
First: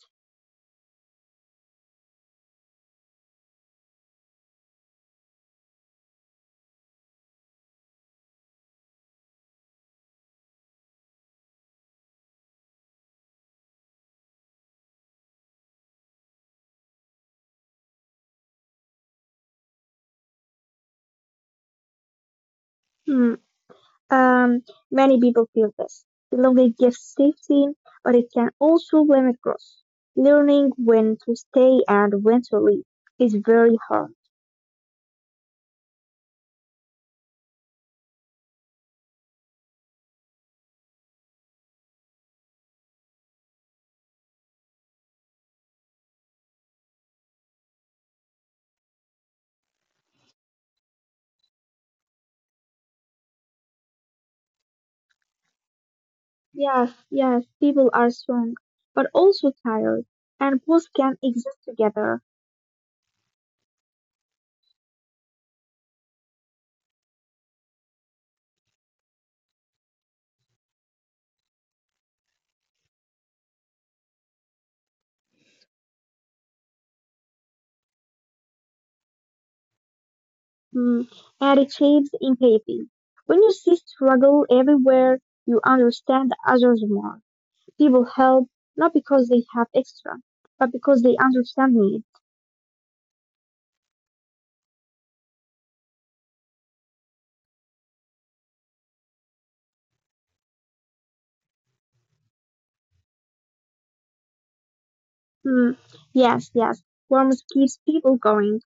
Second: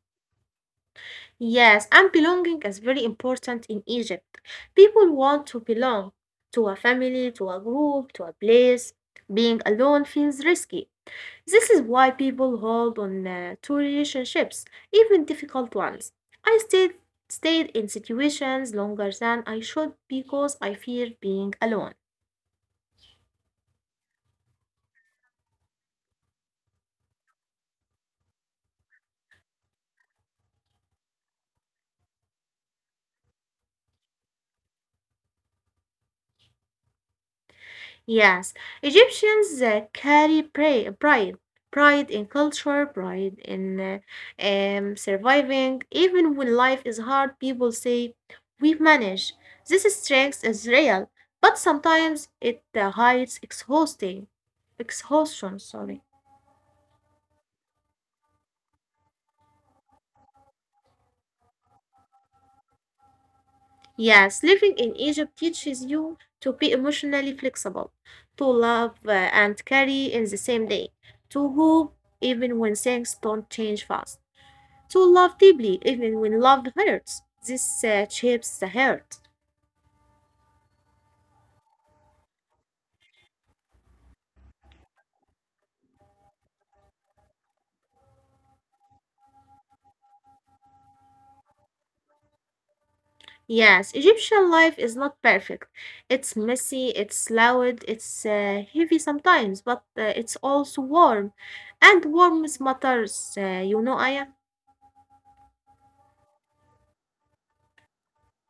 S1: Yes, and belonging is very important in Egypt. People want to belong to a family, to a group, to a place. Being alone feels risky. This is why people hold on uh, to relationships, even difficult ones. I stayed stayed in situations longer than I should because I feared being alone.
S2: Hmm. Um, Many people feel this. Belonging gives safety, but it can also limit growth. Learning when to stay and when to leave is very hard.
S1: Yes, Egyptians uh, carry pra- pride, pride in culture, pride in uh, um, surviving. Even when life is hard, people say, "We've managed." This strength is real, but sometimes it uh, hides exhausting, exhaustion. Sorry.
S2: Yes, yes, people are strong, but also tired, and both can exist together.
S1: Yes, living in Egypt teaches you to be emotionally flexible, to love uh, and carry in the same day, to hope even when things don't change fast, to love deeply even when love hurts. This uh, shapes the heart.
S2: Mm, and it shapes empathy. When you see struggle everywhere, you understand others more. People help not because they have extra, but because they understand me.
S1: Yes, Egyptian life is not perfect. It's messy, it's loud, it's uh, heavy sometimes, but uh, it's also warm. And warmth matters, uh, you know, Aya.
S2: Hmm. Yes, yes. Worms keeps people going.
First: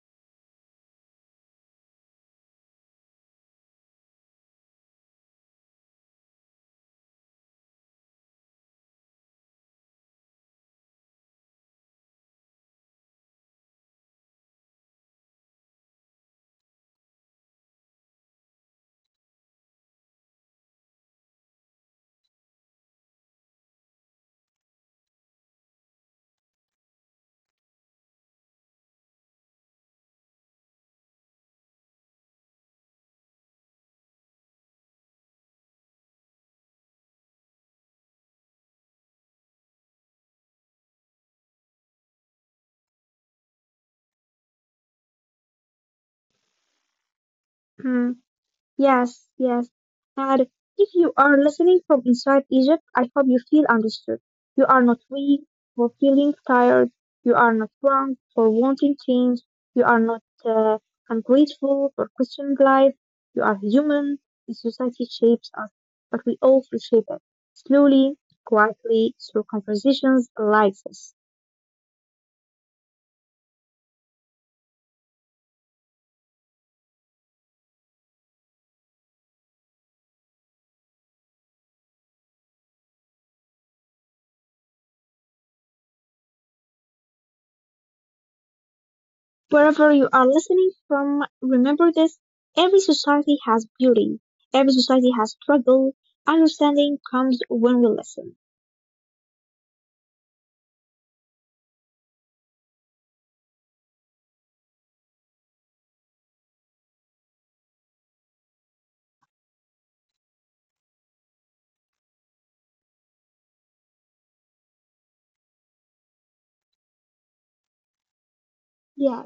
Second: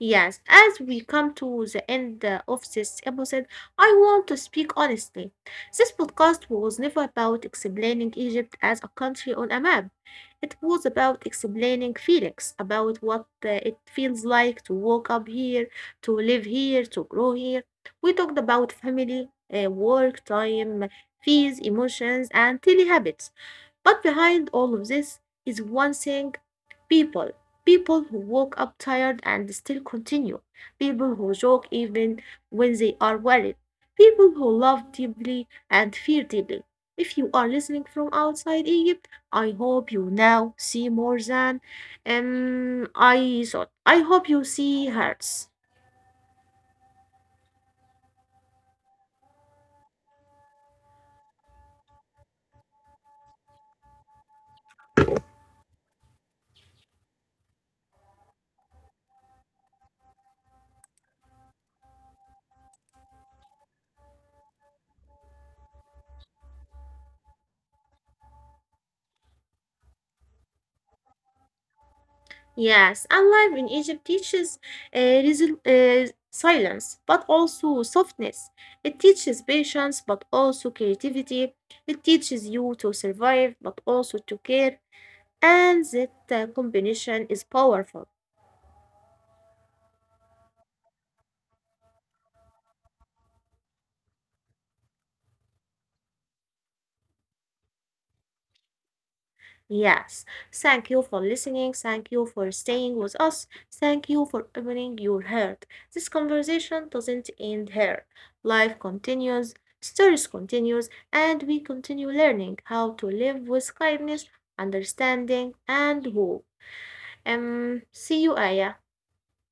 S1: Yes, as we come to the end uh, of this episode, I want to speak honestly. This podcast was never about explaining Egypt as a country on a map. It was about explaining Felix, about what uh, it feels like to walk up here, to live here, to grow here. We talked about family, uh, work, time, fees, emotions, and daily habits. But behind all of this is one thing. People, people who woke up tired and still continue. People who joke even when they are worried. People who love deeply and fear deeply. If you are listening from outside Egypt, I hope you now see more than um, I thought. I hope you see hearts.
S2: Hmm. Yes, yes. And if you are listening from inside Egypt, I hope you feel understood. You are not weak for feeling tired. You are not wrong for wanting change. You are not uh, ungrateful for questioning life. You are human. The society shapes us, but we all reshape it slowly, quietly, through conversations like this.
S1: Yes, and life in Egypt teaches uh, resil- uh, silence, but also softness. It teaches patience, but also creativity. It teaches you to survive, but also to care. And that uh, combination is powerful.
S2: Wherever you are listening from, remember this. Every society has beauty. Every society has struggle. Understanding comes when we listen.
S1: Yes, thank you for listening. Thank you for staying with us. Thank you for opening your heart. This conversation doesn't end here. Life continues, stories continues, and we continue learning how to live with kindness, understanding, and hope. Um, see you, Aya.
S2: Yeah.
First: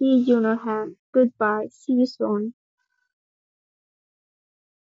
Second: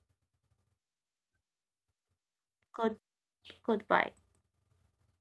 S2: See you, Nurhan. Goodbye. See you soon.
S1: Good, goodbye.